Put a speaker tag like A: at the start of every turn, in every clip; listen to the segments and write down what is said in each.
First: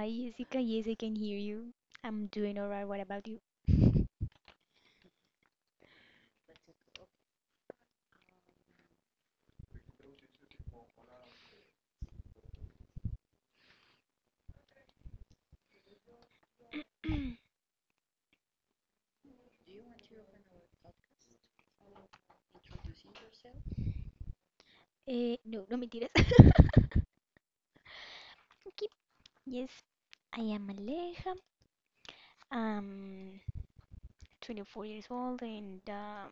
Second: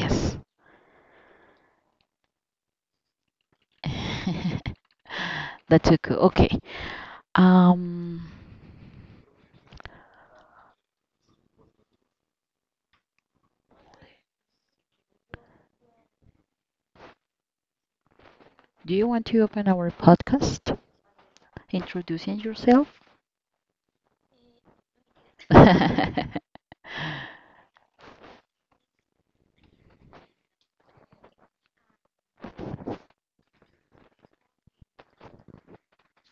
A: yes.
B: Jessica. Yes, I can hear you. I'm doing alright. What about you?
A: That's okay. Okay. Um, do you want to open our podcast? Introducing yourself?
B: Eh, no, no mentiras.
A: That's
B: Okay. Yes, I am Aleja. I'm 24 years old and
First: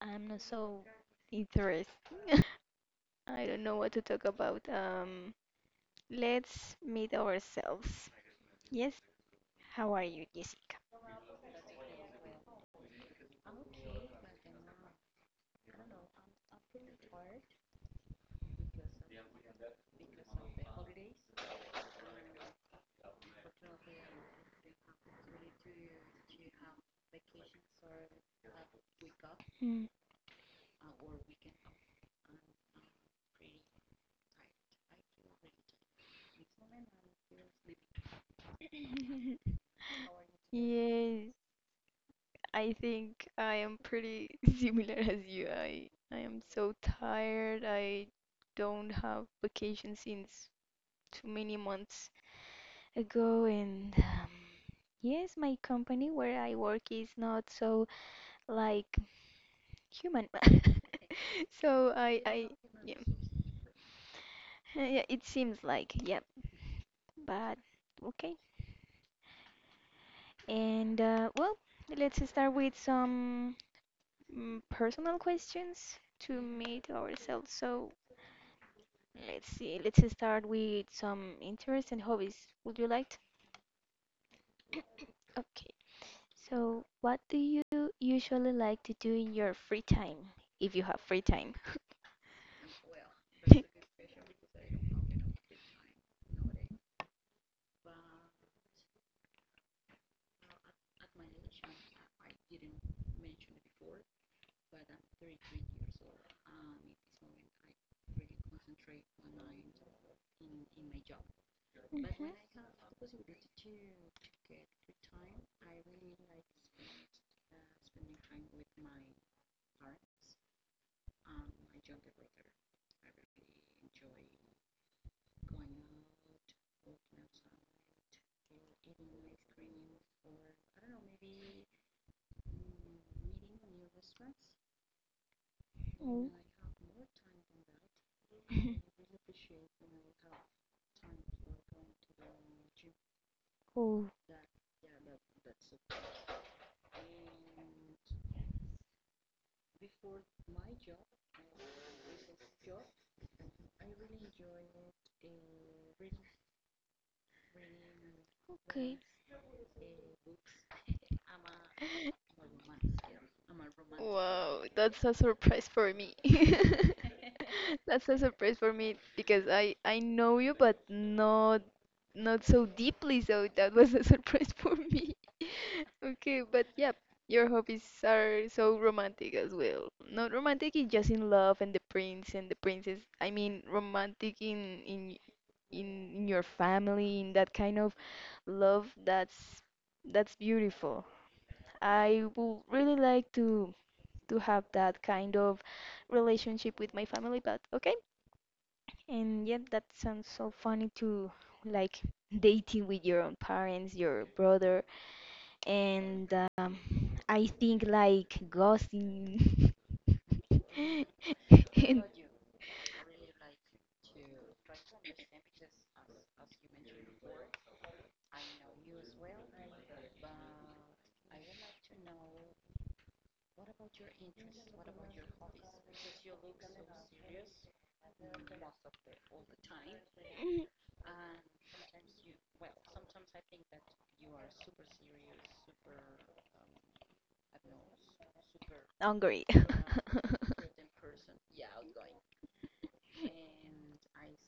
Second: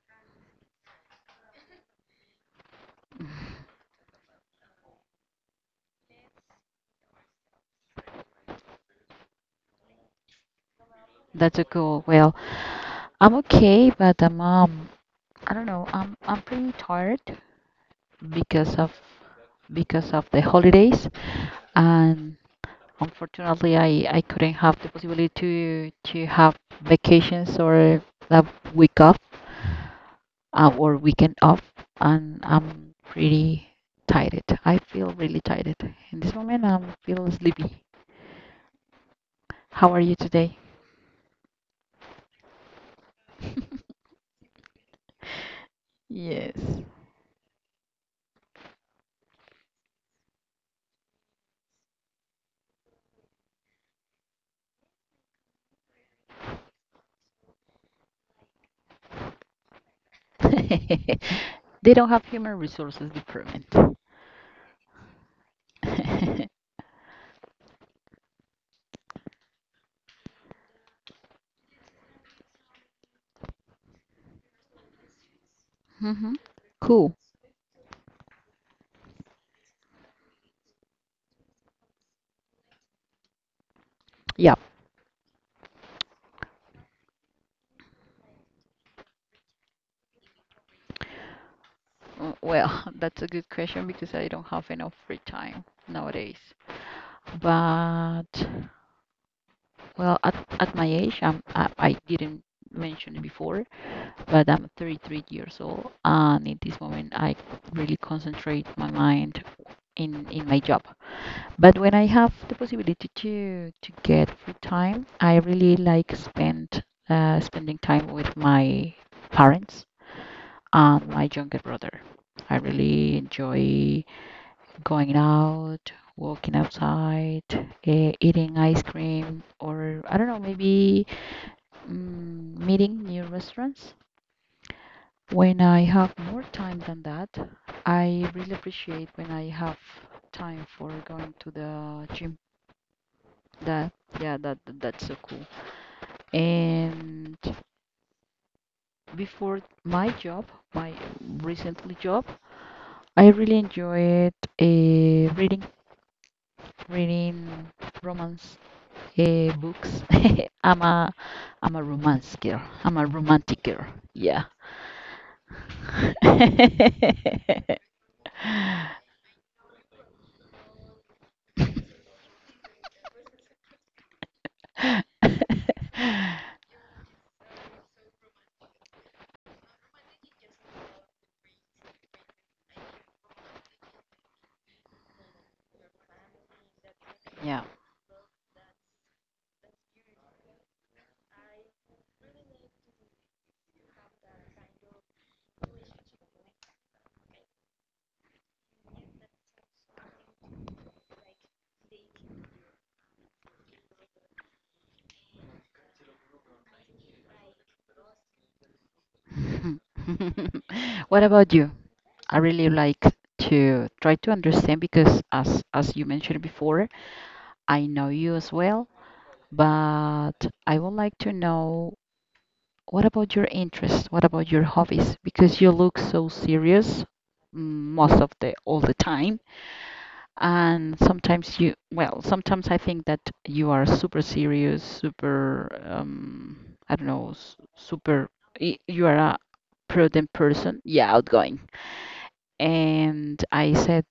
B: I'm not so interested. I don't know what to talk about. Let's meet ourselves. Yes, how are you, Jessica?
A: a cool. Well, I'm okay, but I don't know. I'm pretty tired because of because of the holidays, and unfortunately, I couldn't have the possibility to have vacations or a week off
B: Hmm.
A: or weekend off, and I'm pretty tired. I feel really tired in this moment. I feel sleepy. How are you today?
B: Yes, I think I am pretty similar as you. I am so
A: Yes.
B: tired. I don't have vacation since too many months ago, and yes, my company where I work is not so like human. So I
A: They don't
B: I
A: have human
B: yeah.
A: resources department.
B: Yeah, it seems like, yep. But okay. And well, let's start with some personal questions to
A: hmm
B: meet
A: Cool.
B: ourselves. So let's see. Let's start with some interests and hobbies. Would you like to?
A: Yeah.
B: Okay. So, what do you usually like to do in your free time, if you have free time?
A: Well, that's a good question because I don't have enough free time nowadays. But well, at my age, I didn't mention it before, but I'm 33 years old, and in this moment, I really concentrate my mind in my job. But
B: Mhm.
A: when I have the possibility to get free time, I really like spending time with my parents and my younger brother. I really enjoy going out, walking outside, eating ice cream, or I don't know, maybe meeting new restaurants. When I have more time than that, I really appreciate when I have time for going to the gym. That, yeah, that's so cool. And before my job, my recently job, I really enjoyed uh, reading reading romance
B: Okay.
A: books. I'm a I'm a romance girl. I'm a romantic girl.
B: Wow,
A: Yeah.
B: that's a surprise for me. That's a surprise for me because I know you, but not not so deeply. So that was a surprise for me. Okay, but yeah, your hobbies are so romantic as well. Not romantic in just in love and the prince and the princess. I mean romantic in in your family, in that kind
A: Yeah.
B: of love. That's beautiful. I would really like to have that kind of relationship with my family, but okay. And yet that sounds so funny to like dating with your own parents, your brother, and I think like ghosting
A: What about
B: in
A: you? I really like to try to understand because as you mentioned before, I know you as well, but I would like to know, what about your interests? What about your hobbies? Because you look so serious, most of the all the time, and sometimes sometimes I think that you are super serious, super I don't know, super you
B: Hungary.
A: are a prudent person. Yeah, outgoing. And I said,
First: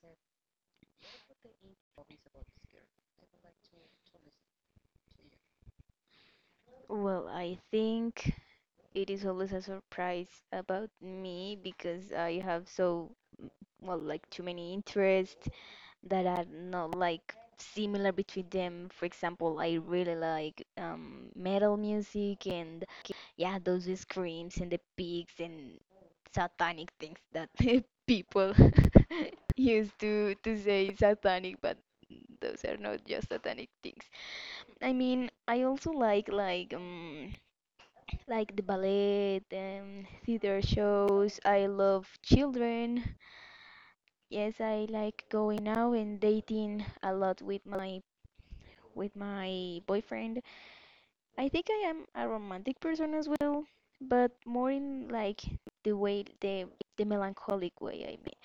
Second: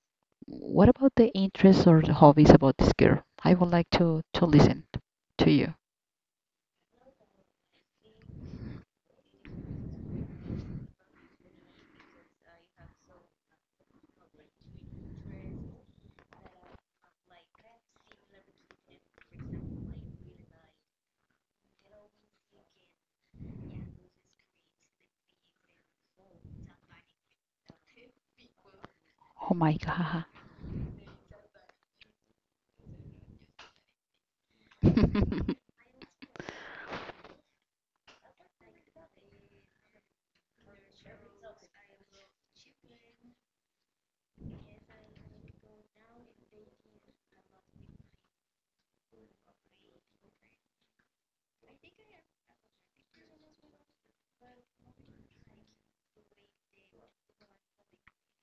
A: what about the interests or the hobbies about this girl? I would like to listen to you.
B: Well, I think it is always a surprise about me because I have so, well, like too many interests that are not like similar between them. For example, I really like metal music and yeah, those screams and the pigs and satanic things that people
A: Oh my
B: used
A: God.
B: to say satanic, but those are not just satanic things. I mean, I also like like like the ballet, theater shows. I love children. Yes, I like going out and dating a lot with my boyfriend. I think I am a romantic person as well, but more in like the way the melancholic way. I mean,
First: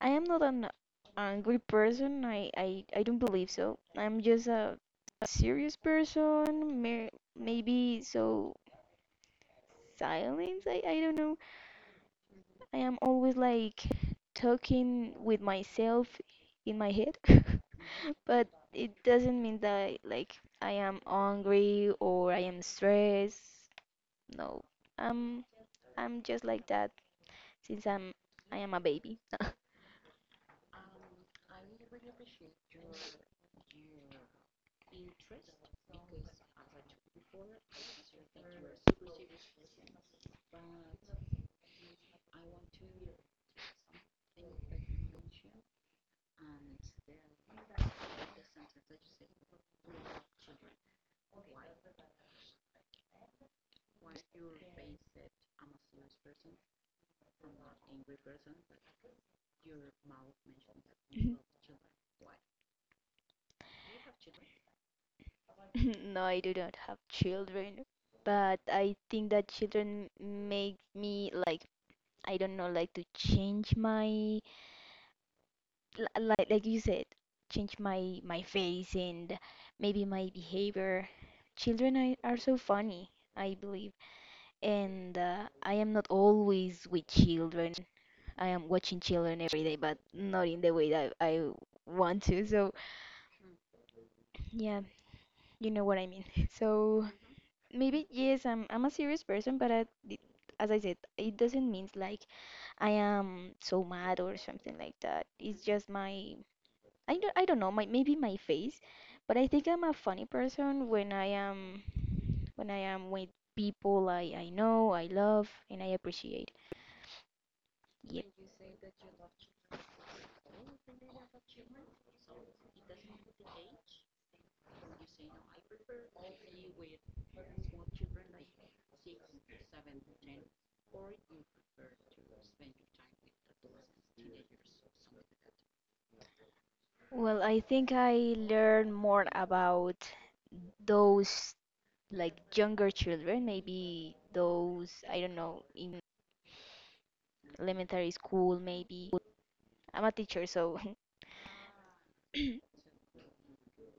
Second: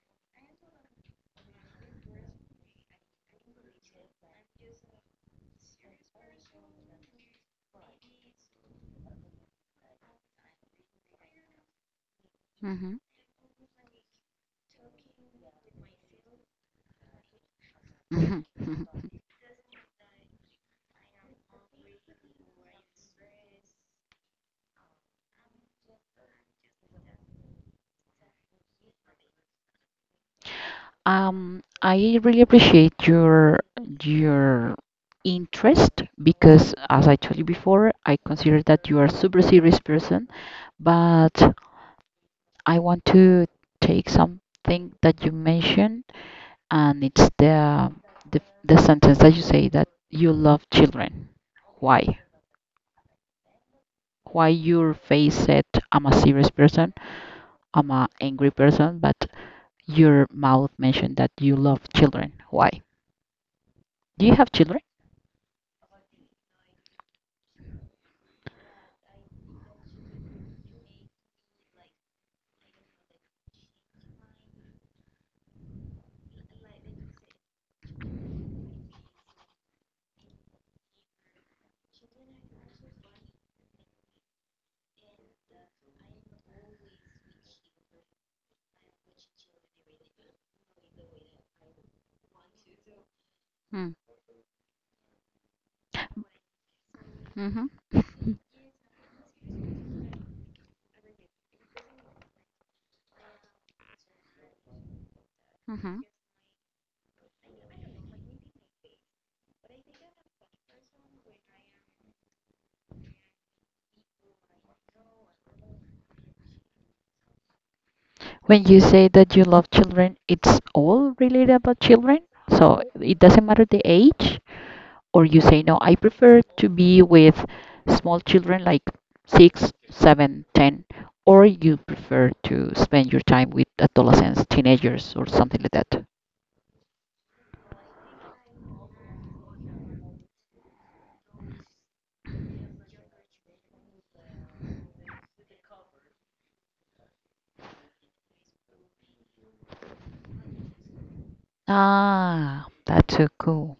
B: I am not an angry person. I don't believe so. I'm just a serious person. Mer maybe so silence. I don't know. I
A: Mhm,
B: am always like talking with myself in my head,
A: mhm,
B: but
A: mhm.
B: it doesn't mean that like I am angry or I am stressed. No, I'm I'm just like that since I am a baby.
A: I really appreciate your your interest because, as I told you before, I consider that you are a super serious person, but I want to take something that you mentioned, and it's the sentence that you say that you love children. Why? Why your face said I'm a serious person, I'm a angry person, but your mouth mentioned that you love children. Why? Do you have children?
B: No, I do not have children, but I think that children make me like I don't know like to change my li- like you said, change my my face and maybe my behavior. Children are so funny, I believe, and I am not always with children. I am watching children every day, but not in the way that I want to. So
A: Mm.
B: yeah, you know what I mean. So
A: hmm
B: maybe yes, I'm a serious person, but I, it- as I said, it doesn't mean like I am so mad or something like that. It's just
A: hmm
B: my I don't know my maybe my face, but I think I'm a funny person when I am with people I know I love and I appreciate. Yeah.
A: When you say that you love children, it's all related about children. So it doesn't matter the age, or you say no, I prefer to be with small children like 6, 7, 10, or you prefer to spend your time with adolescents, teenagers, or something like that.
B: Well, I think I learned more about those like younger children, maybe those I don't know in elementary school maybe. I'm a teacher, so
A: Ah, that's so cool.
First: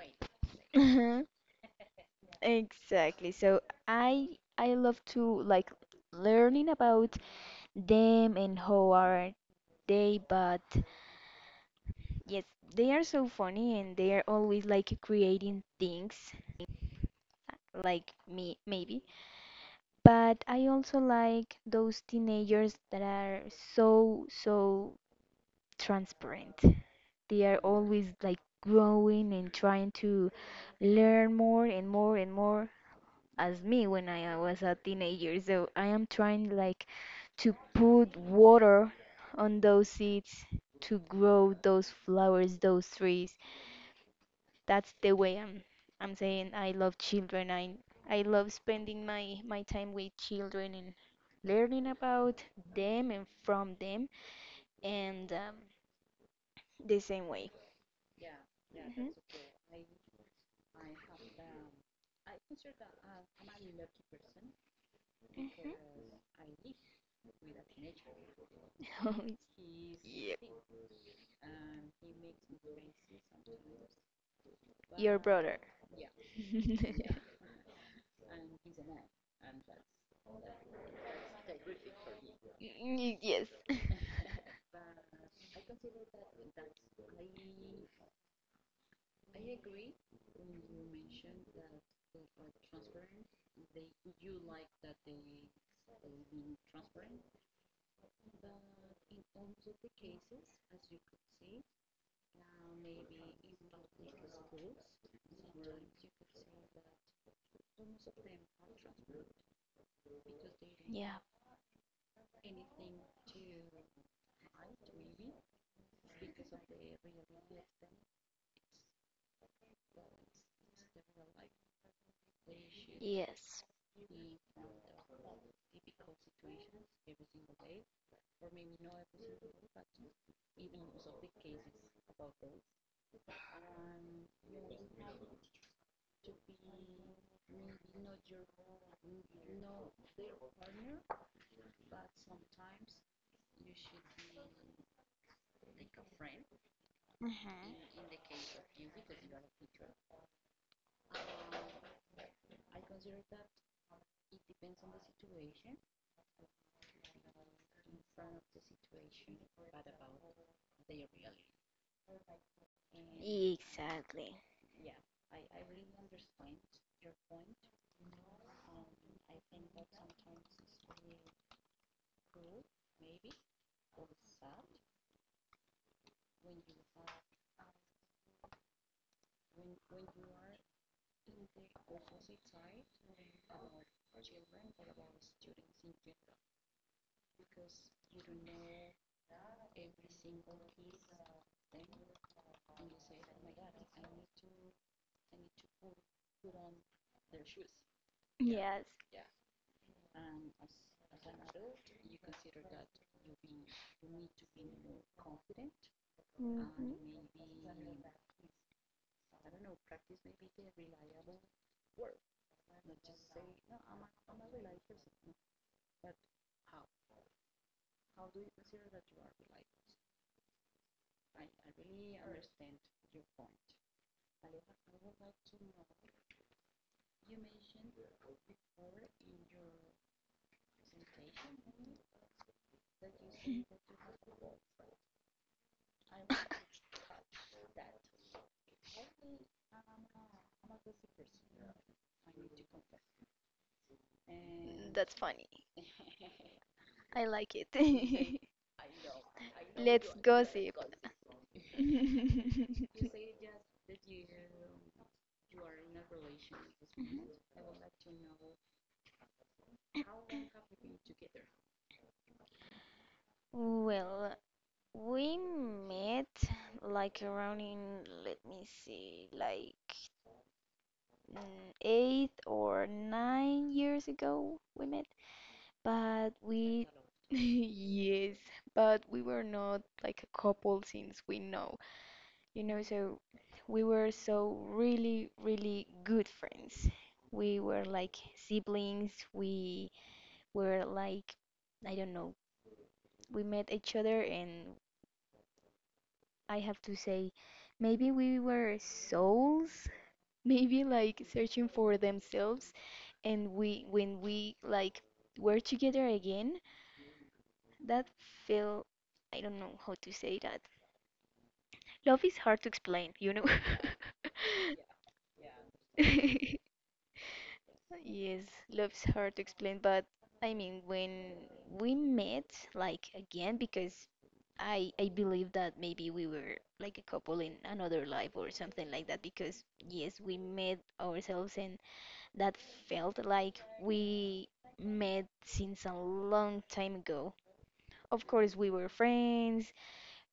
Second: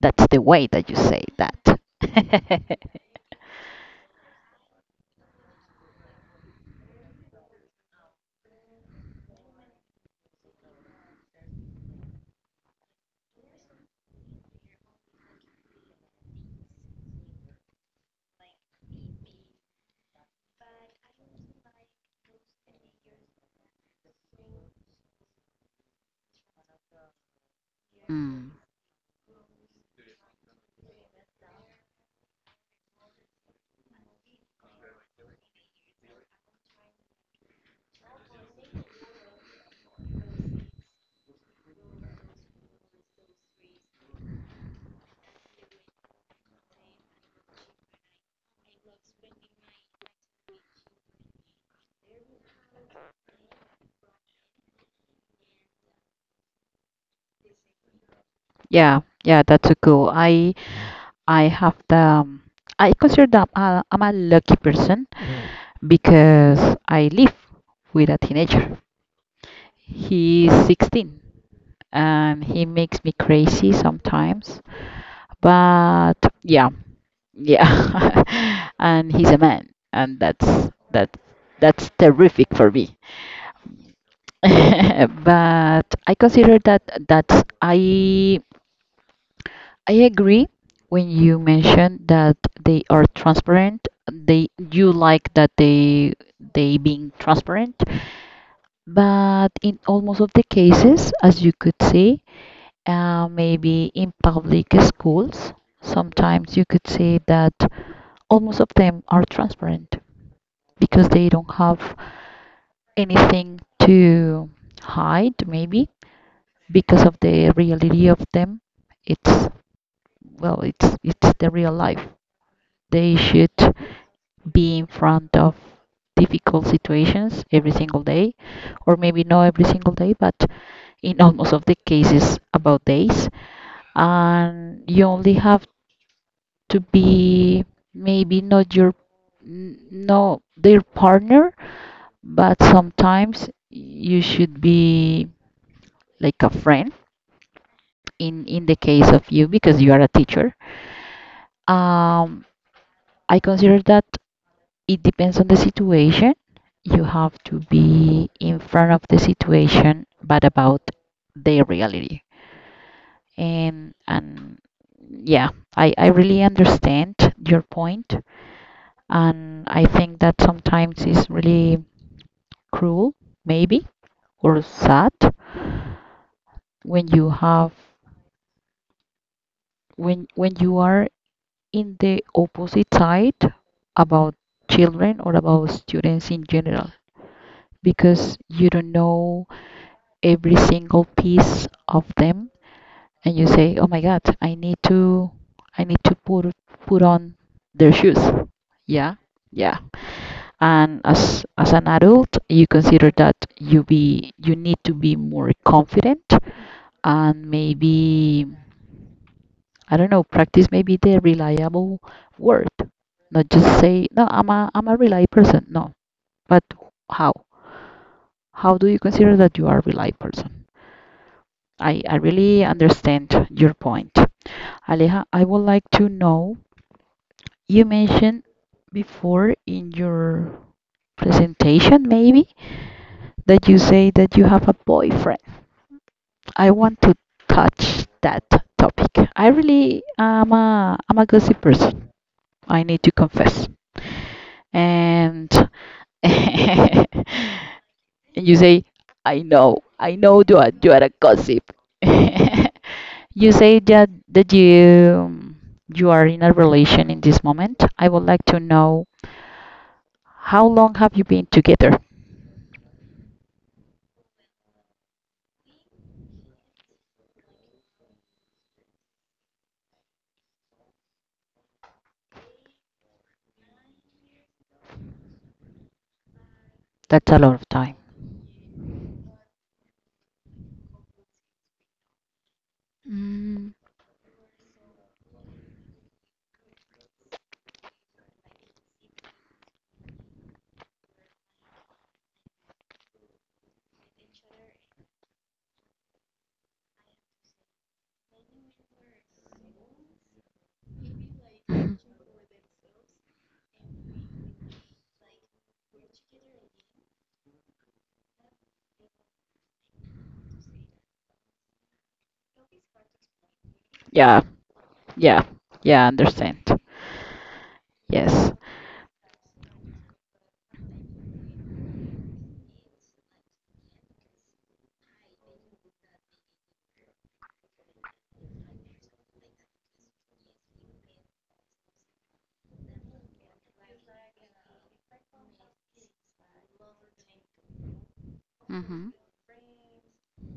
A: That's the way that you say
B: hmm
A: that.
B: exactly. So I I love to like learning about them and how are they, but yes, they are so funny and they are always like creating things like me maybe. But I also like those teenagers that are so transparent. They are always
A: Mm.
B: like growing and trying to learn more and more and more as me when I was a teenager. So I am trying like to put water on those seeds to grow those flowers, those trees. That's the way I'm saying I love children. I love spending my my time with children and learning about them and from them and the same way.
A: Yeah,
B: Mhm.
A: yeah, that's so cool. I have the I consider that I'm a lucky person
B: Mhm.
A: because I live with a teenager.
B: Oh,
A: He's
B: yeah.
A: 16. He makes me crazy sometimes,
B: Your brother.
A: but yeah, yeah. And he's a man, and that's terrific for me.
B: Y- Yes.
A: But I consider that that's I agree when you mentioned that they are transparent. They You like that they being transparent, but in almost of the cases, as you could see, maybe in public schools, sometimes you could say that almost of them are transparent because they
B: Yeah.
A: don't have anything to hide, maybe because of the reality of them. It's it's the real life. They should
B: Yes.
A: be in front of difficult situations every single day, or maybe not every single day, but in almost of the cases about days, and you only have to be maybe not your no their partner, but sometimes you should be like a friend
B: Mhm.
A: in the case of you because you are a teacher. Um, I consider that it depends on the situation. You have to be in front of the situation, but about the reality. And
B: Exactly.
A: Yeah, I really understand your point, and I think that sometimes it's really cruel, maybe, or sad when you have when you are in the opposite side about children or about students in general, because you don't know every single piece of them, and you say, oh my god, I need to i need to put put on their shoes.
B: Yes.
A: Yeah, yeah, and as an adult, you consider that you need to be more confident,
B: Mhm.
A: and maybe I don't know, practice maybe the reliable word. Not just say, no, I'm a reliable person. No, but how? How do you consider that you are a reliable person? I really understand your point. Aleja, I would like to know, you mentioned before in your presentation, maybe, that you say that you have a boyfriend. I want to touch that topic. I really I'm a gossip person. I need to confess.
B: That's
A: And
B: funny.
A: and
B: I like it.
A: you say, I
B: Let's
A: know you are a
B: gossip.
A: gossip. You say that you are in a relation in this moment. I would like to know, how long have you been together?
B: Well, we met like around in, let me see, like 8 or 9 years ago we met, but we
A: That's a lot of time.
B: yes, but we were not like a couple since we know, you know, so
A: Mm,
B: we were so really, really good friends. We were like siblings. We were like, I don't know, we met each other, and I have to say, maybe we were souls, maybe like
A: mhm.
B: searching for themselves. And we, when we like were together again, that felt, I don't know how to say that love is hard to explain, you know.
A: Yeah, yeah, yeah, I understand. Yes.
B: Yes, love is hard to explain, but I mean, when we met, like again, because I believe that maybe we were like a couple in another life or something like that, because yes, we met ourselves and that felt like we met since a long time ago. Of course, we
A: Mm-hmm.
B: were friends.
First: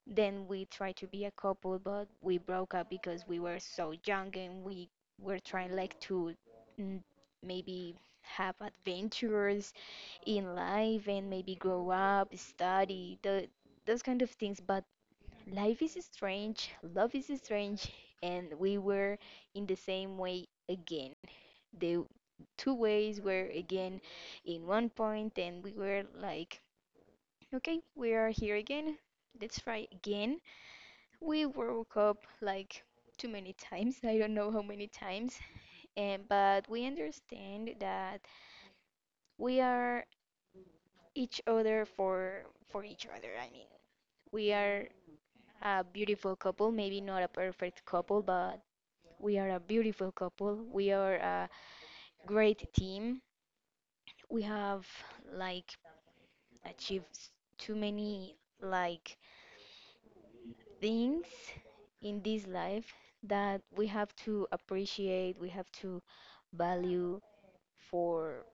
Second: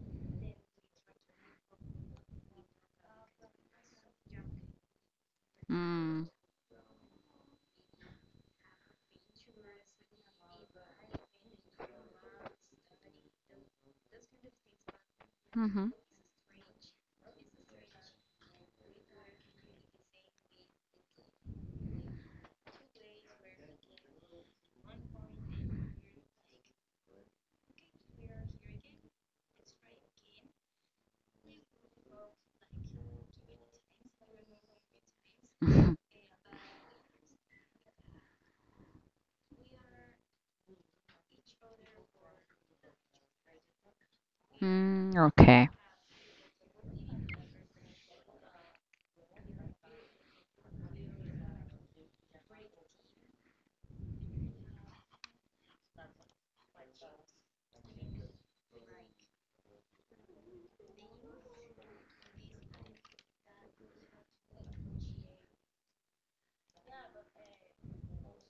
B: Then we tried to be a couple, but we broke up because we were so young and we were trying like
A: Mm,
B: to mm, maybe have adventures in life and maybe grow up, study, the, those kind of things. But life
A: mm-hmm.
B: is strange, love is strange, and we were in the same way again. The two ways were again in one point, and we were like, okay, we are here again. Let's try again. We woke up like too many times. I don't know how many times,
A: Mhm.
B: and but we understand that we are each other for each other. I mean, we are
A: Mm, okay.
B: a beautiful couple, maybe not a perfect couple, but we are a beautiful couple. We are a great team. We have like achieved s- too many like things in this life that we have to appreciate, we have to value for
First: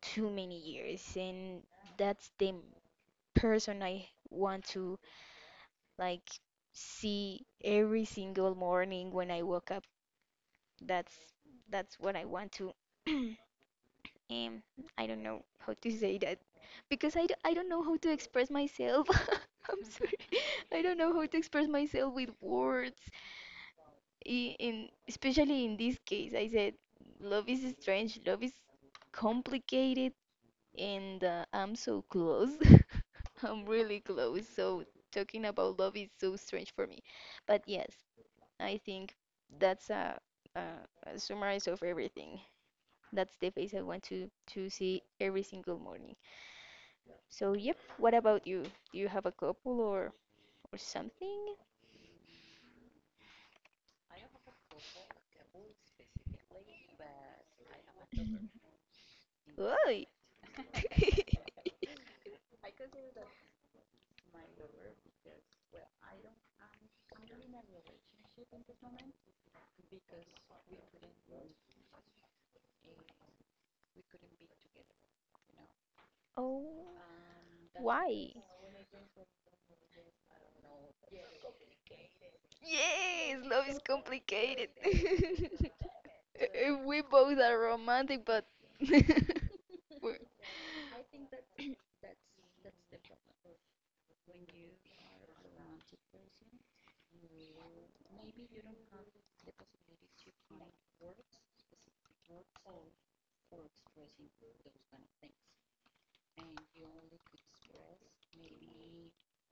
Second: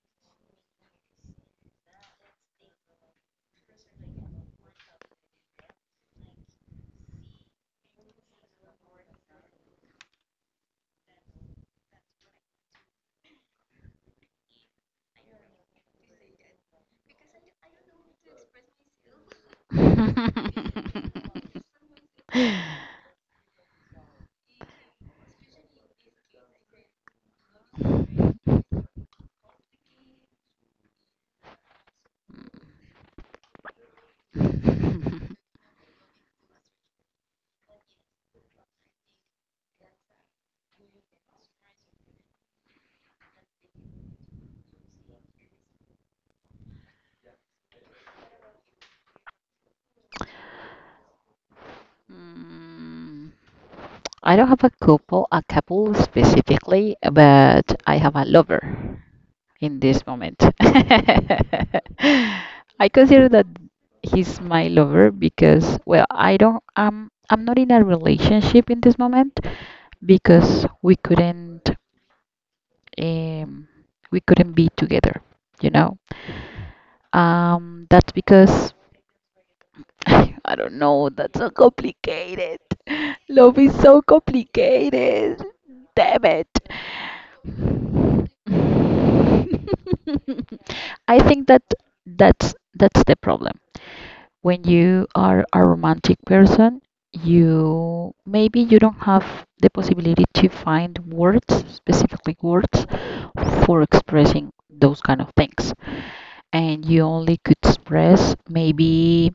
B: too many years, and that's the person I want to like see every single morning when I wake up. That's that's what I want to um I don't know how to say that because I don't know how to express myself. I'm sorry. I don't know how to express myself with words. I- In especially in this case, I said love is strange, love is complicated, and I'm so close. I'm really close. So talking about love is so strange for me. But yes, I think that's a, a summarize of everything. That's the face I want to see every single morning. So yep. What about you? Do you have a couple or something?
A: Mm. I don't have a couple specifically, but I have a lover in
B: Oy.
A: this moment. I consider that he's my lover because, well, I don't, I'm not in a relationship in this moment because um, we couldn't be together, you know?
B: Oh,
A: That's
B: why?
A: because, I don't know, that's so complicated.
B: Yes,
A: Love
B: love
A: is
B: is
A: so
B: complicated.
A: complicated. Damn it.
B: We both are romantic, but we're,
A: I think that that's the problem. When you are a romantic person, you maybe you don't have the possibility to find words, specifically words, for expressing those kind of things. And you only could express maybe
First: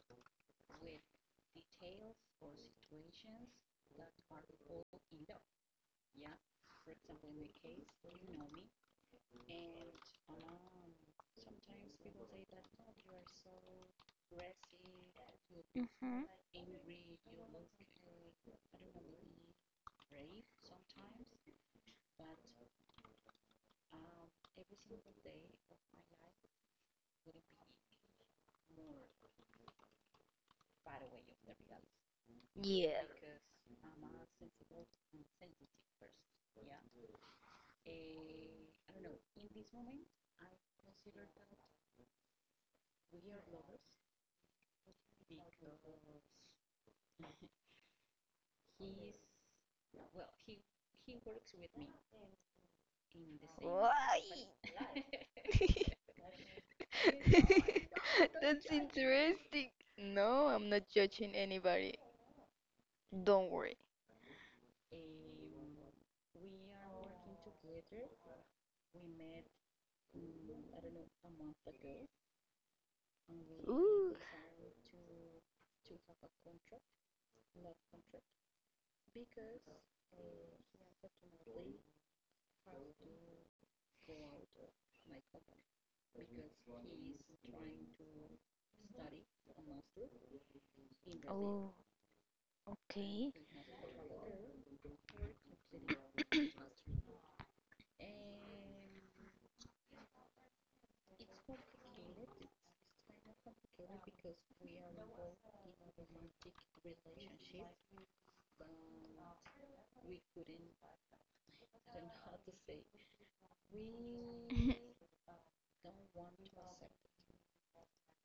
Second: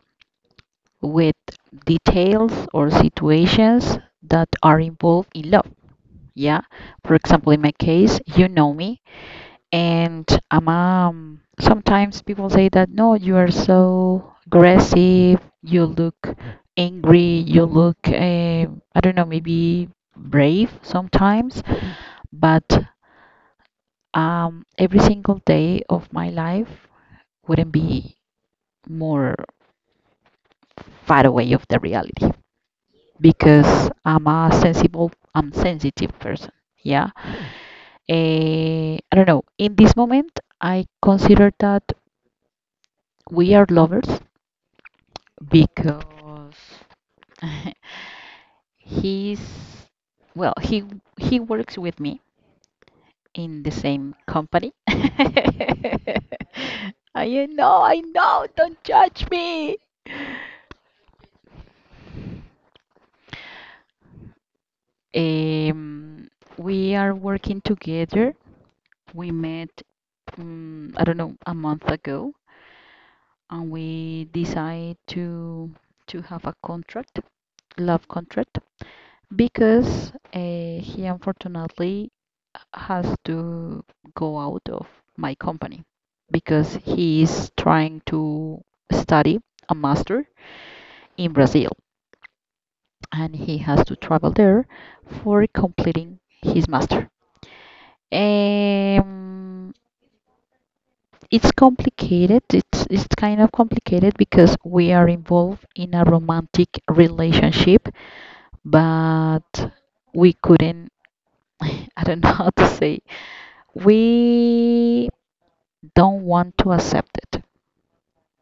A: with details or situations that are involved in love. Yeah. For example, in my case, you know me. And mom, sometimes people say that, no, you are so aggressive, you look
B: hmm
A: angry, you look, I don't know, maybe brave sometimes, but every single day of my life wouldn't be more far away of the reality
B: yeah.
A: because I'm sensitive person. Yeah. I don't know. In this moment, I consider that we are lovers because he's well he he works with me in the same
B: Why?
A: company. I know, I know,
B: That's
A: don't judge me.
B: interesting. No, I'm not judging anybody. Don't worry.
A: um we are working together. We met I don't know, a month ago, and we
B: Ooh.
A: decide to have a contract, love contract, because he unfortunately has to go out of my company because he is trying to study a master in Brazil,
B: Oh,
A: and
B: okay.
A: he has to travel there for completing his master. Um, it's complicated. It's kind of complicated because we are involved in a romantic relationship, but we couldn't. I don't know how to say. We don't want to accept it.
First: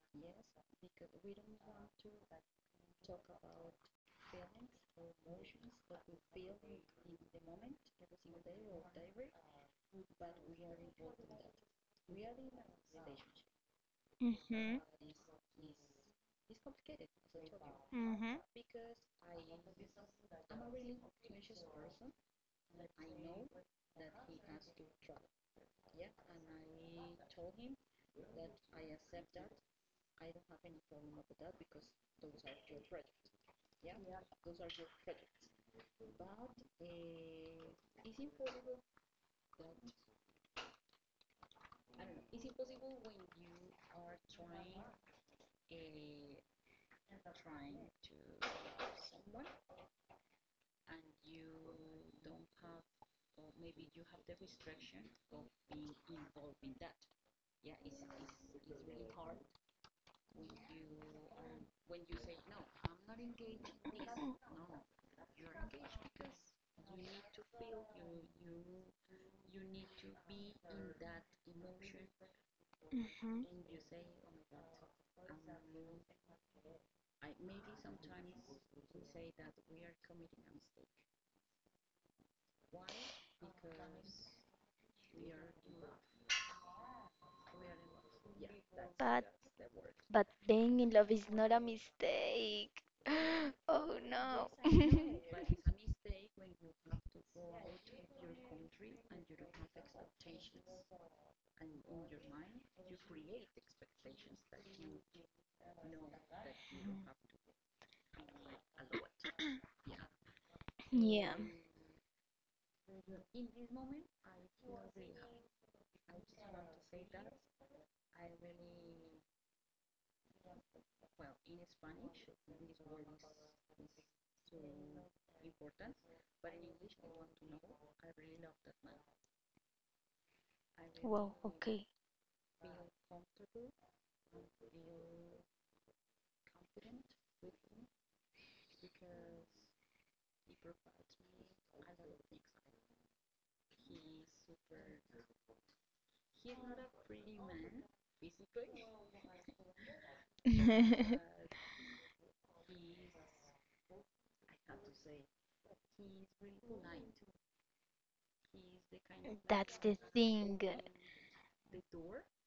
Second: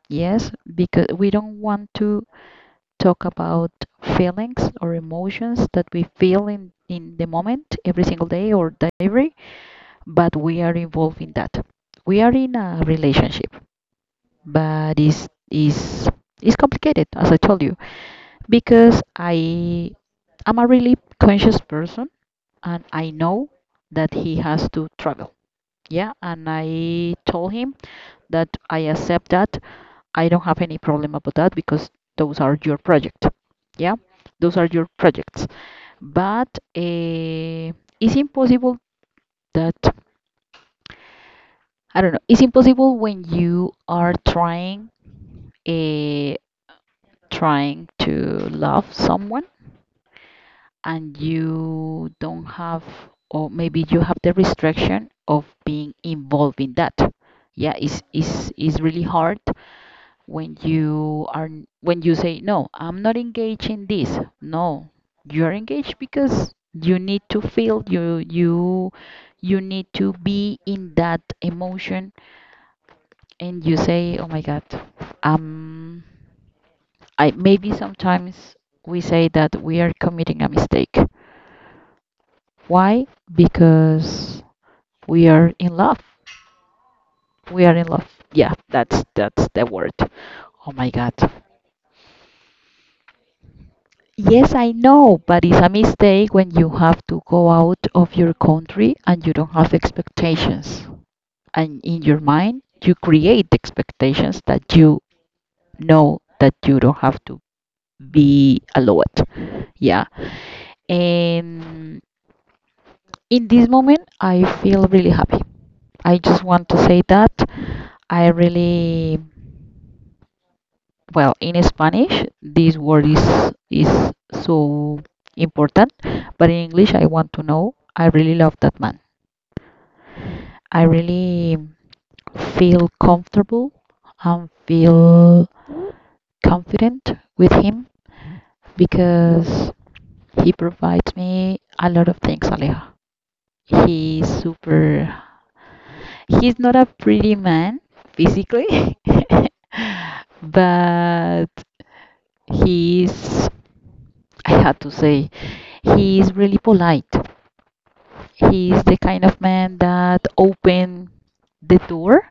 A: Yes, because we don't want to talk about feelings or emotions that we feel in the moment every single day or diary, but we are involved in that. We are in a relationship,
B: Mm-hmm.
A: but it's complicated, as I told you,
B: Mm-hmm.
A: because I am a really conscious person, and I know that he has to travel. Yeah, and I told him that I accept that, I don't have any problem about that, because those are your project. Yeah, those are your projects. But uh, it's impossible that I don't know. It's impossible when you are trying a trying to love someone, and you don't have, or maybe you have the restriction of being involved in that. Yeah, it's really hard when you are when you say no, I'm not engaged in this. No, you're engaged because you need to feel, you you need to be in that emotion, and
B: Mm-hmm.
A: you say, oh my god, um I maybe sometimes we say that we are committing a mistake. Why? Because we are in love. We are in love. Yeah,
B: But
A: that's the word.
B: But
A: Oh
B: being
A: my
B: in
A: god.
B: love is not a mistake. Oh
A: Yes,
B: no.
A: I know, but it's a mistake when you have to go out of your country and you don't have expectations. And in your mind, you create expectations that you know that you don't have to be allowed. Yeah.
B: Yeah,
A: And in this moment, I feel really happy. I just want to say that I really, well, in Spanish, this word is so important, but in English, I want to know. I really love that man. I really
B: okay.
A: feel comfortable and feel confident with him because he provides me a lot of things, Aleja. He's super, he's not a pretty man physically,
B: I
A: but he's, I had to say, he's really polite. He's the kind of man that
B: think
A: opens the door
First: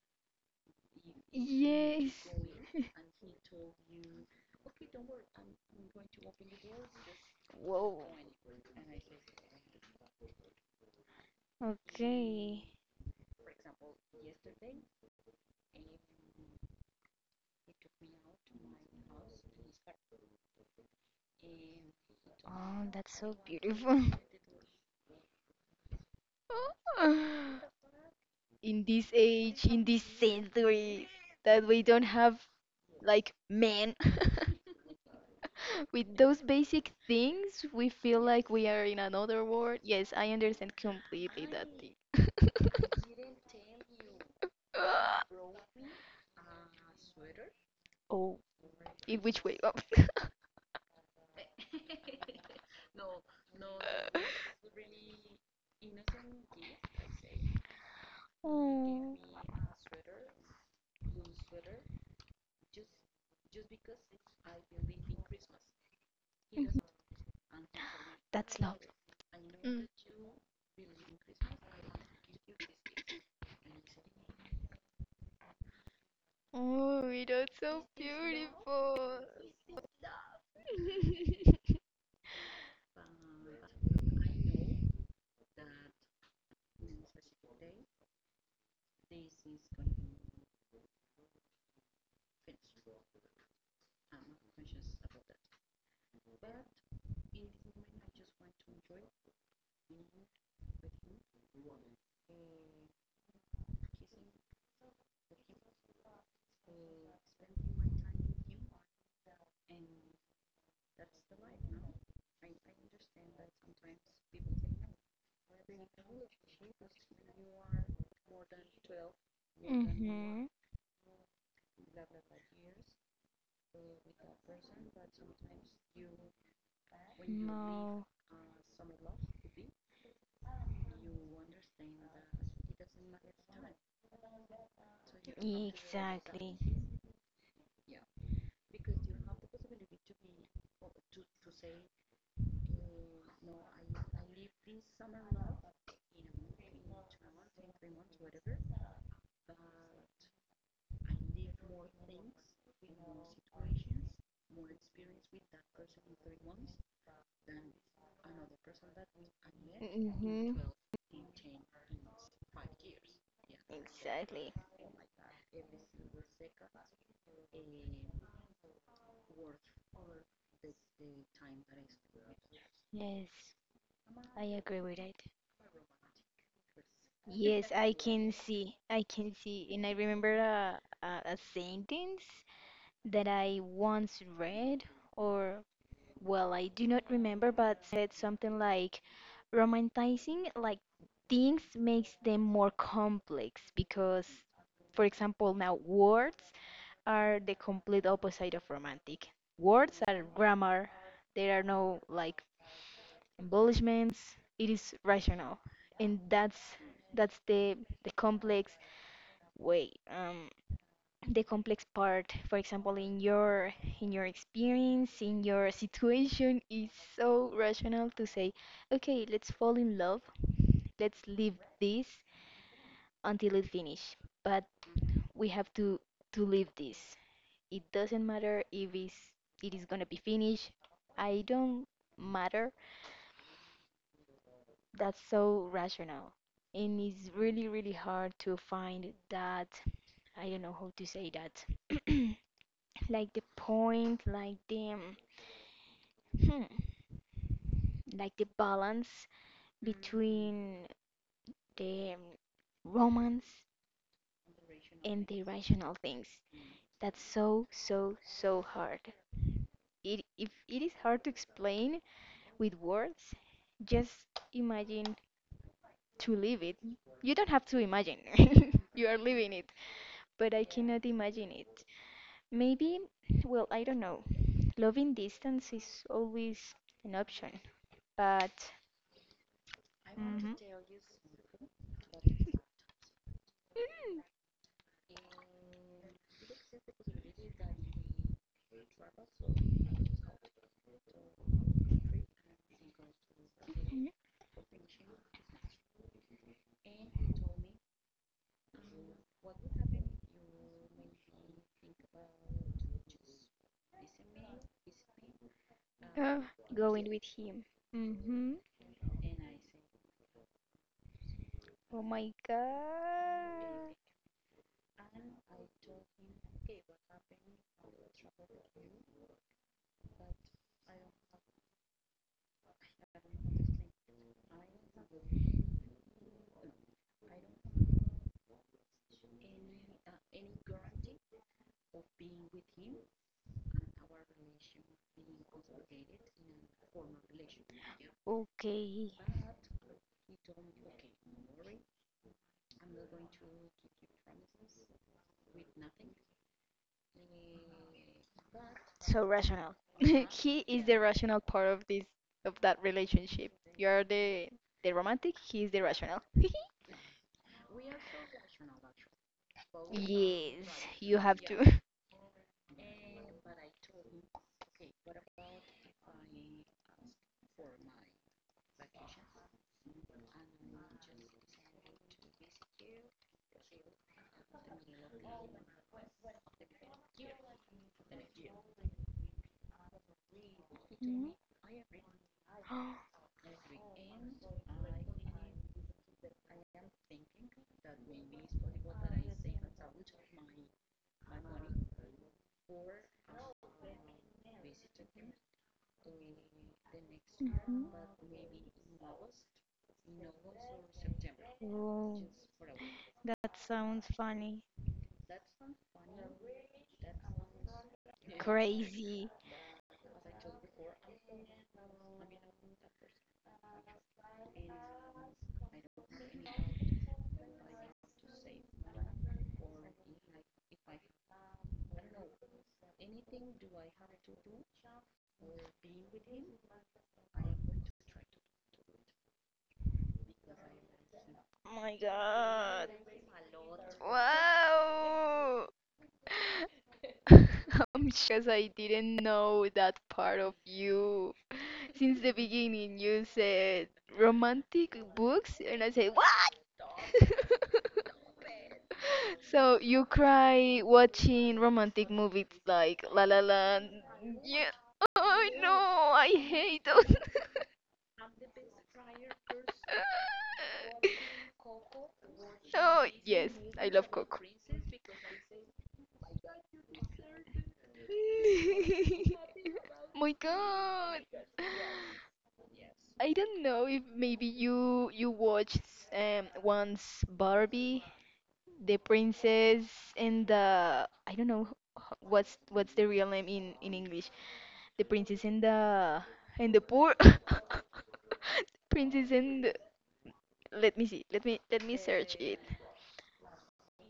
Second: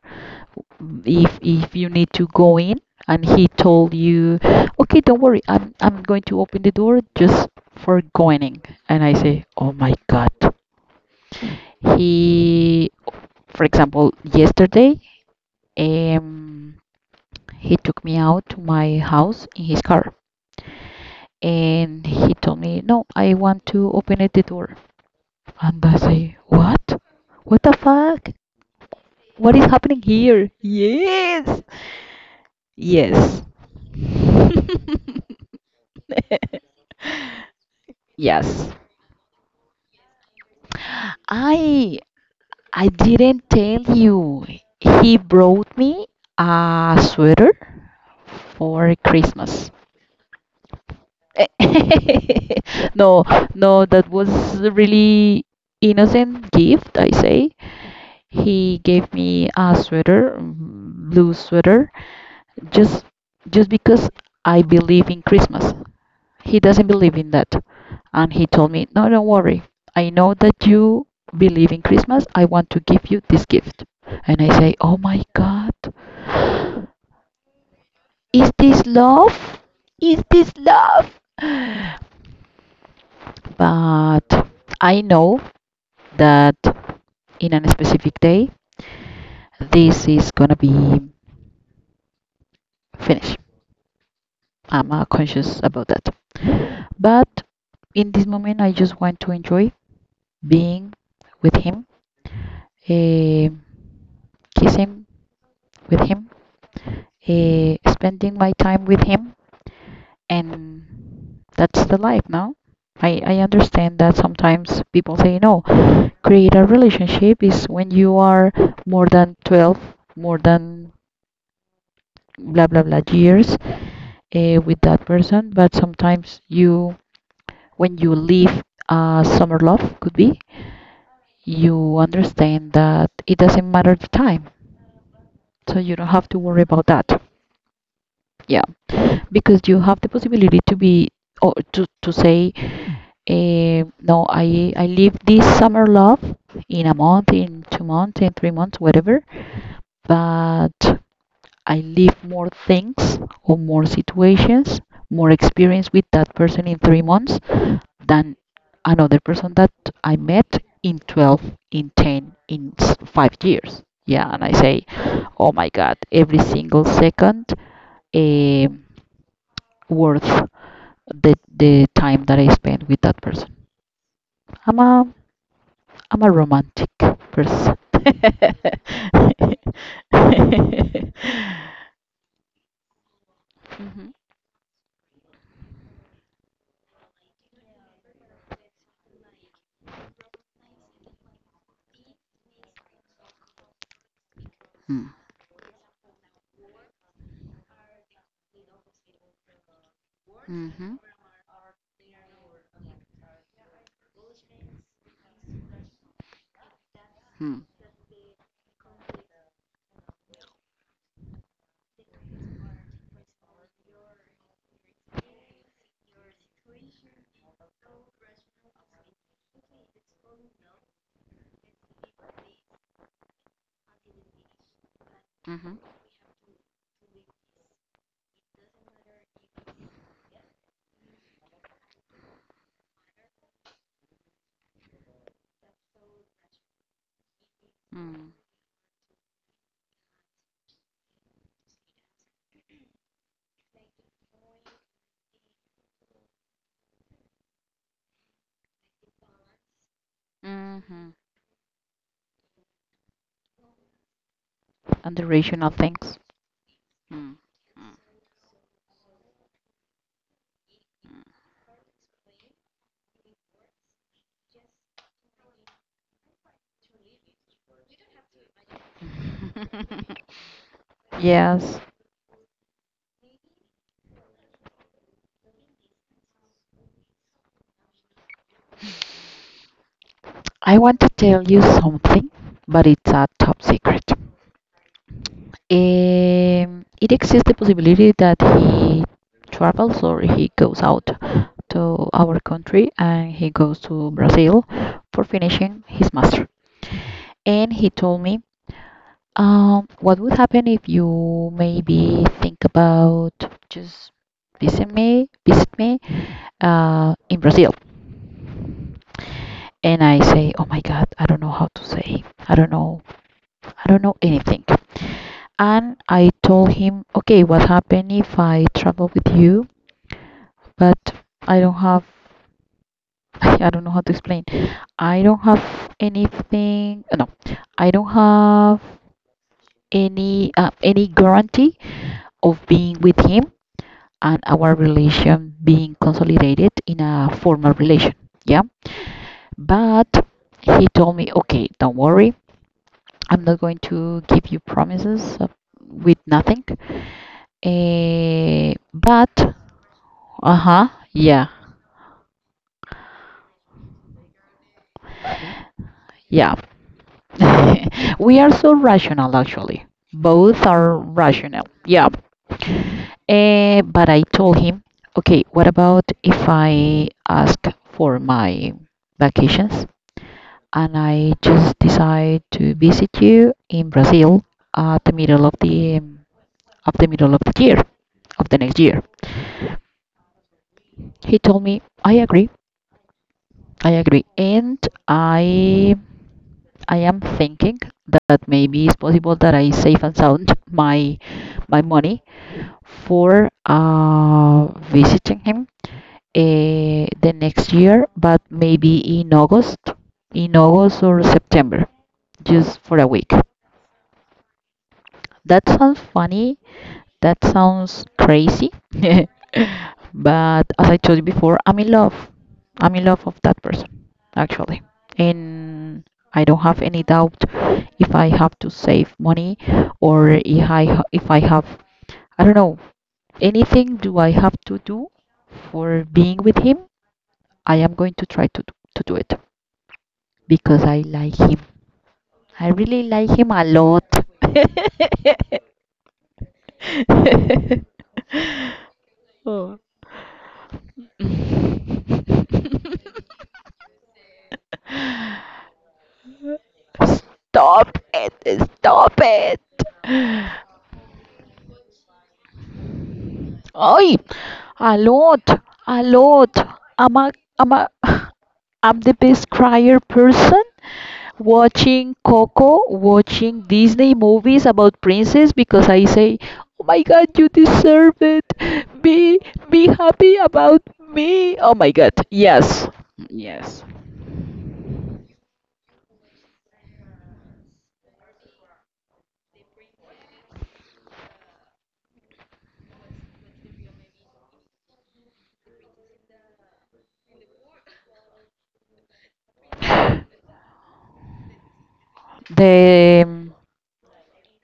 A: if you need to
B: yes.
A: go in, and he told you, okay, don't worry, I'm going to open the door just for
B: Whoa.
A: going in. And I say, oh my God.
B: Okay.
A: He, for example, yesterday, um he took me out to my house in his car, and he told me, no, I want to open it the door. And I say, what? What the fuck?
B: In this
A: What is
B: age, in
A: happening
B: this
A: here?
B: century,
A: Yes,
B: that we don't have like
A: yes.
B: men. With those basic things, we feel like
A: Yes.
B: we are in another world. Yes, I understand completely that.
A: I didn't tell you. He
B: Ugh.
A: brought me a sweater for
B: In which way
A: Christmas.
B: up?
A: No, no, that was a really innocent gift, I say. He gave
B: Oh.
A: me a sweater, mm, blue sweater, just because I believe in Christmas. He doesn't believe in that. And he told me, no, don't worry. I know that you believe in Christmas. I want to give you this gift. And I say, oh my God,
B: Oh, it is
A: is this love? Is this love? But I know that in a specific day, this is gonna be finished. I'm conscious about that. But in this moment, I just want to enjoy being with him, eh, kiss him with him, spending my time with him, and that's the life now. I understand that sometimes people say, no, create a relationship is when you are more than 12, more than blah blah blah years, with that person. But sometimes you, when you leave, summer love could be, you understand that it doesn't matter the time, so you don't have to worry about that, yeah, because you have the possibility to be, or to say, no, I live this summer love in a month, in 2 months, in 3 months, whatever. But I live more things or more situations, more experience with that person in 3 months than another person that I met
B: mm-hmm.
A: in 12, in 10, in 5 years. Yeah, and I
B: Exactly.
A: say, oh my God, every single second, eh, worth the time that I spent with that person.
B: Yes, I
A: I'm
B: agree with
A: a
B: it.
A: I'm a romantic person.
B: Yes, I can see. I can see. And I remember a sentence that I
A: Mhm.
B: once read, or, well, I do not remember, but said something like, romanticizing like things makes them more complex because
A: Mm.
B: for example now words are the complete opposite of romantic, words are
A: Mhm.
B: grammar, there are no like embellishments, it is rational, and that's
A: Mm.
B: the complex way, the complex part for example in your experience in your situation is so rational to say okay let's fall in love let's leave this until it finish. But we
A: Mhm.
B: have to leave this. It doesn't matter if it's, it is gonna be finished. I don't matter. That's so rational. And it's really, really
A: Mm.
B: hard to find that. I don't know how to say that, like the point, like the, hmm, like the balance between
A: Mhm.
B: the romance
A: And the
B: and the
A: rational
B: rational
A: things.
B: things.
A: Mm.
B: That's so,
A: Mm.
B: so, so hard. It, if it is hard to explain with words, just imagine to live it. You don't have to imagine, you are living it, but I cannot imagine
A: Yes,
B: it. Maybe, well, I don't know. Loving distance is always an option, but
A: I want to tell you something, but it's a top secret. It exists the possibility that he travels or he goes out to our country and he goes to Brazil for finishing his master. And he told me, what would happen if you maybe think about just visit me,
B: uh, going
A: in
B: with
A: Brazil?
B: him. Mm-hmm.
A: And I say, oh my God, I don't know how to
B: Oh
A: say.
B: my
A: I don't know. I don't
B: God.
A: know anything. And I told him, okay, what happened if I travel with you? But I don't have. I don't know how to explain. I don't have anything. No, I don't have any guarantee of being with him and our relation being consolidated in a formal relation. Yeah.
B: Okay,
A: But he told me, okay, don't worry. I'm not going to give you promises with nothing. Eh, but,
B: so rational.
A: uh
B: he
A: huh,
B: is the
A: yeah,
B: rational part of this of that relationship. You are the romantic, he is the rational.
A: yeah. We are so rational, actually. Both
B: Yes.
A: are
B: You have
A: rational.
B: to.
A: Yeah. But I told him, okay, what about if I ask for my vacations? And I just decide to visit you in Brazil at the middle of the middle of the year of the next year. He
B: Mhm.
A: told me, I agree, I agree. And I I am thinking that maybe it's possible that I save and sound my money for visiting him, the next year, but maybe in August or September, just for a week.
B: Me.
A: That sounds funny. That sounds crazy. But as I told you before, I'm in love. I'm in love of that person, actually. And I don't have any doubt. If I have to save money or if I have, I don't know, anything do I have to do for being with him, I am going to try to do it because I like him.
B: My
A: I
B: God.
A: really like him a lot.
B: Wow! I'm shocked. I didn't
A: Oh.
B: know that part of you. Since the beginning, you said romantic books, and I say, what?
A: Stop it, stop it.
B: So you cry watching romantic movies like La La
A: Ay,
B: Land. Yeah.
A: alot,
B: Oh no,
A: alot.
B: I
A: I'm
B: hate
A: a,
B: those.
A: I'm a, I'm the best crier person watching Coco,
B: Oh
A: watching
B: yes,
A: Disney
B: I love
A: movies
B: Coco.
A: about princess, because I say, oh my God, you deserve it. Be, be happy
B: My
A: about me.
B: God.
A: Oh my God. Yes.
B: I
A: Yes.
B: don't know if maybe you you watched once Barbie, the princess and the I don't know h- what's the real name in English. The princess and the poor. Princess and the- let me see. Let me search it.
A: The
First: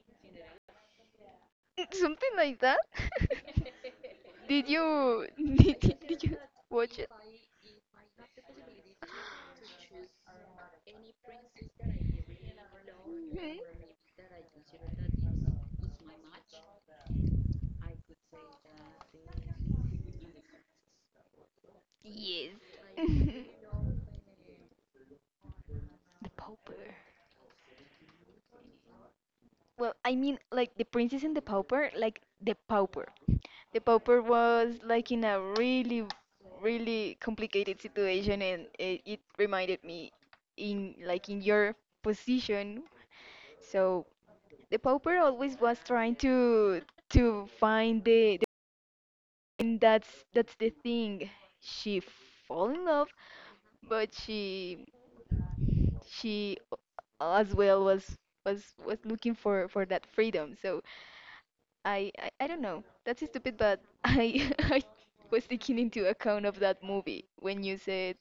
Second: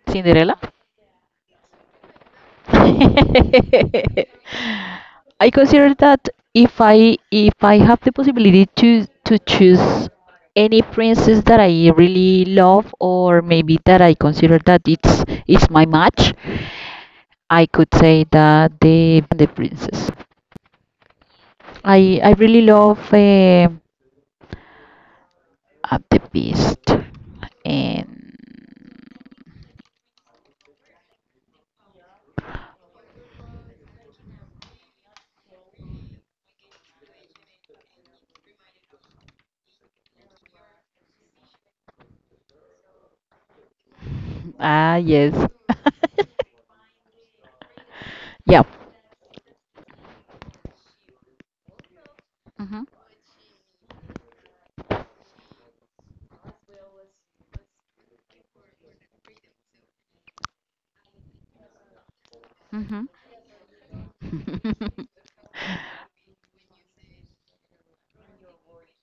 A: Cinderella?
B: Something like that. Did you
A: I consider that
B: did you watch it?
A: if I have the possibility to choose any princess that I really love, or maybe that
B: Mhm.
A: I consider that it's my match, I could say that the princess. I really love,
B: Yes.
A: um, the beast
B: The pauper.
A: and
B: Well, I mean, like the princess and the pauper, like the pauper. The pauper was like in a really, really complicated situation, and it reminded me in like in your position.
A: ah yes
B: So the pauper always was trying
A: yeah.
B: to find the and that's the thing.
A: Mhm.
B: She fall in love, but she as well was was looking for that freedom. So
A: Mhm.
B: I don't know. That's stupid, but I was taking into account of that movie when you said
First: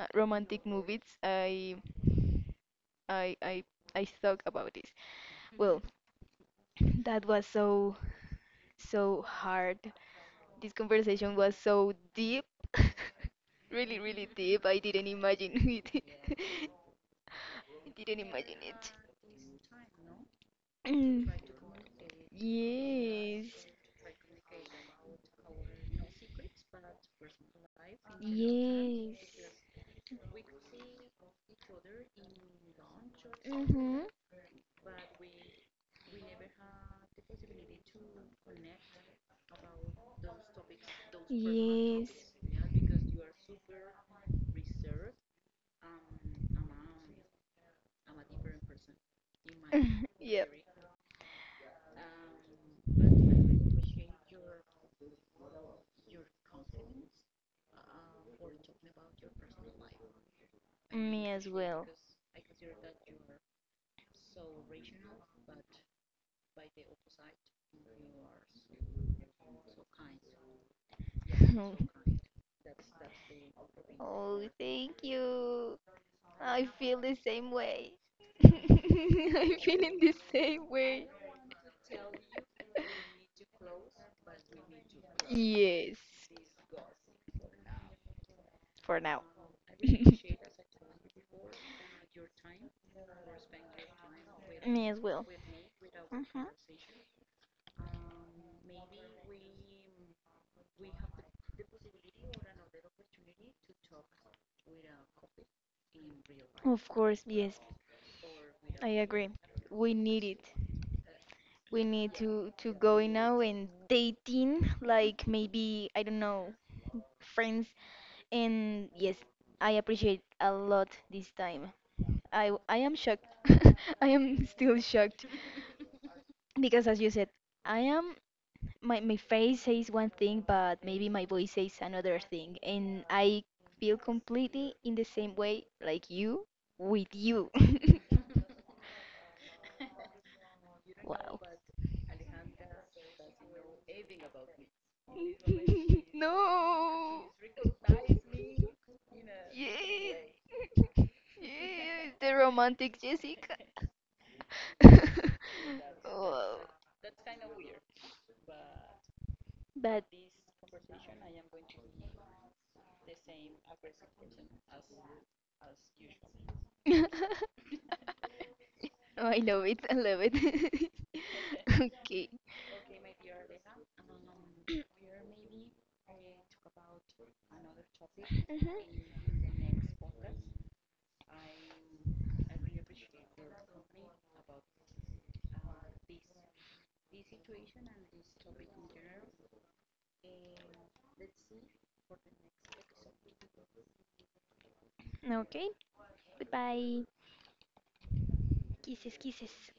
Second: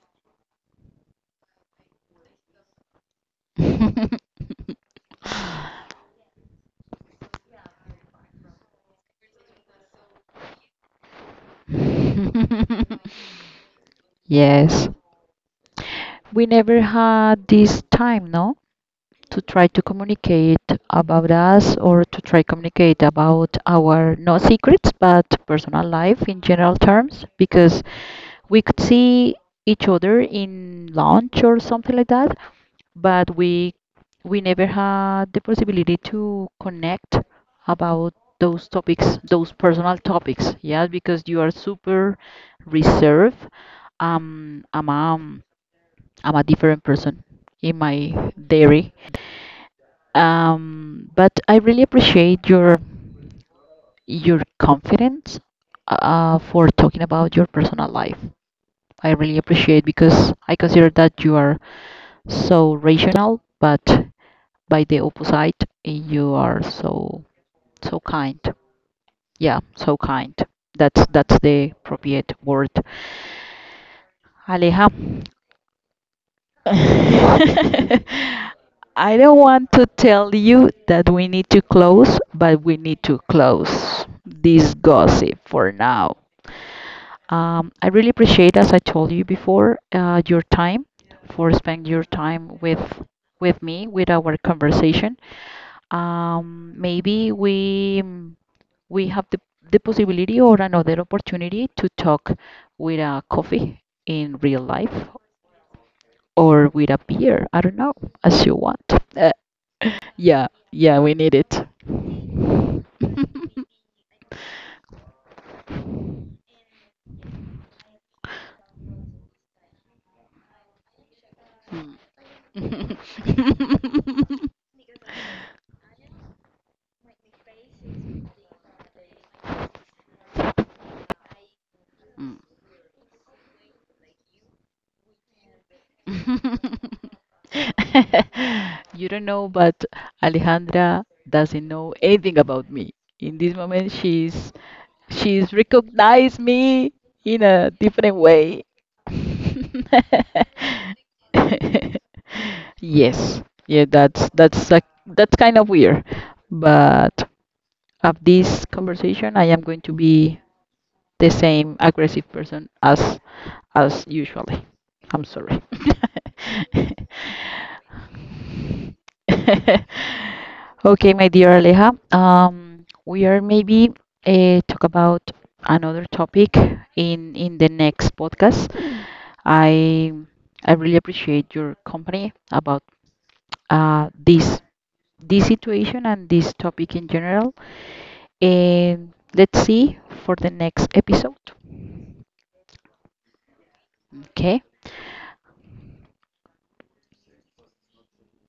B: romantic movies. I I I thought about this. Well, that was so so hard. This conversation was so deep, really really deep. I didn't
A: Yes.
B: imagine it.
A: We never
B: I
A: had
B: didn't
A: this
B: imagine it.
A: time, no, to try to
B: Mm.
A: communicate about us or to try
B: Yes. Yes.
A: communicate about our not secrets but personal life in general terms, because we could see each other in lunch or something like that,
B: Mm-hmm.
A: but we never had the possibility to connect about those topics, those personal topics,
B: Yes.
A: yeah, because you are super reserved. Um, I'm I'm a different person in my dairy.
B: Yep.
A: But I really appreciate your confidence, for talking about your personal life. I really appreciate, because I consider that you are so rational, but by the opposite, you are so kind. Yeah, so kind. That's the appropriate word.
B: Oh, thank you.
A: Aleja,
B: I feel the same way. I'm
A: I
B: feeling the
A: don't
B: same
A: want
B: way.
A: to tell you that we need to close, but we need to close
B: Yes,
A: this gossip for now.
B: for
A: I
B: now.
A: really appreciate, as I told you before, your time for spending your time
B: Me
A: with
B: as
A: me
B: well.
A: with our
B: Hmm.
A: conversation. Maybe we we have the possibility or another opportunity to talk with a coffee in real life
B: Of course, yes,
A: or with a beer.
B: I
A: I don't know,
B: agree.
A: as you
B: We
A: want.
B: need it.
A: Uh, yeah,
B: We need
A: yeah, we need
B: to
A: it.
B: go in now and dating, like maybe I don't know, friends. And yes, I appreciate a lot this time. I am shocked. I
A: Mm.
B: am still shocked because as you said, I am my my face says one thing, but maybe my voice says another thing, and I feel completely in the same way like you with you.
A: Mm. You don't know, but
B: Wow.
A: Alejandra doesn't know anything about me. In this moment, she's
B: No.
A: recognized me in a different way.
B: Yes. Yes, the romantic Jessica.
A: Yes, yeah, that's a,
B: Wow.
A: that's kind of weird, but of this
B: But-
A: conversation, I am going to be the same aggressive person as usually. I'm sorry.
B: Oh, I love it. I love it. Okay.
A: Okay, my dear Aleja, we are maybe talk about another topic in the next podcast. I I really appreciate your company about this situation and this topic in general. And let's see for the next episode.
B: Okay,
A: Okay
B: goodbye. Kisses, kisses.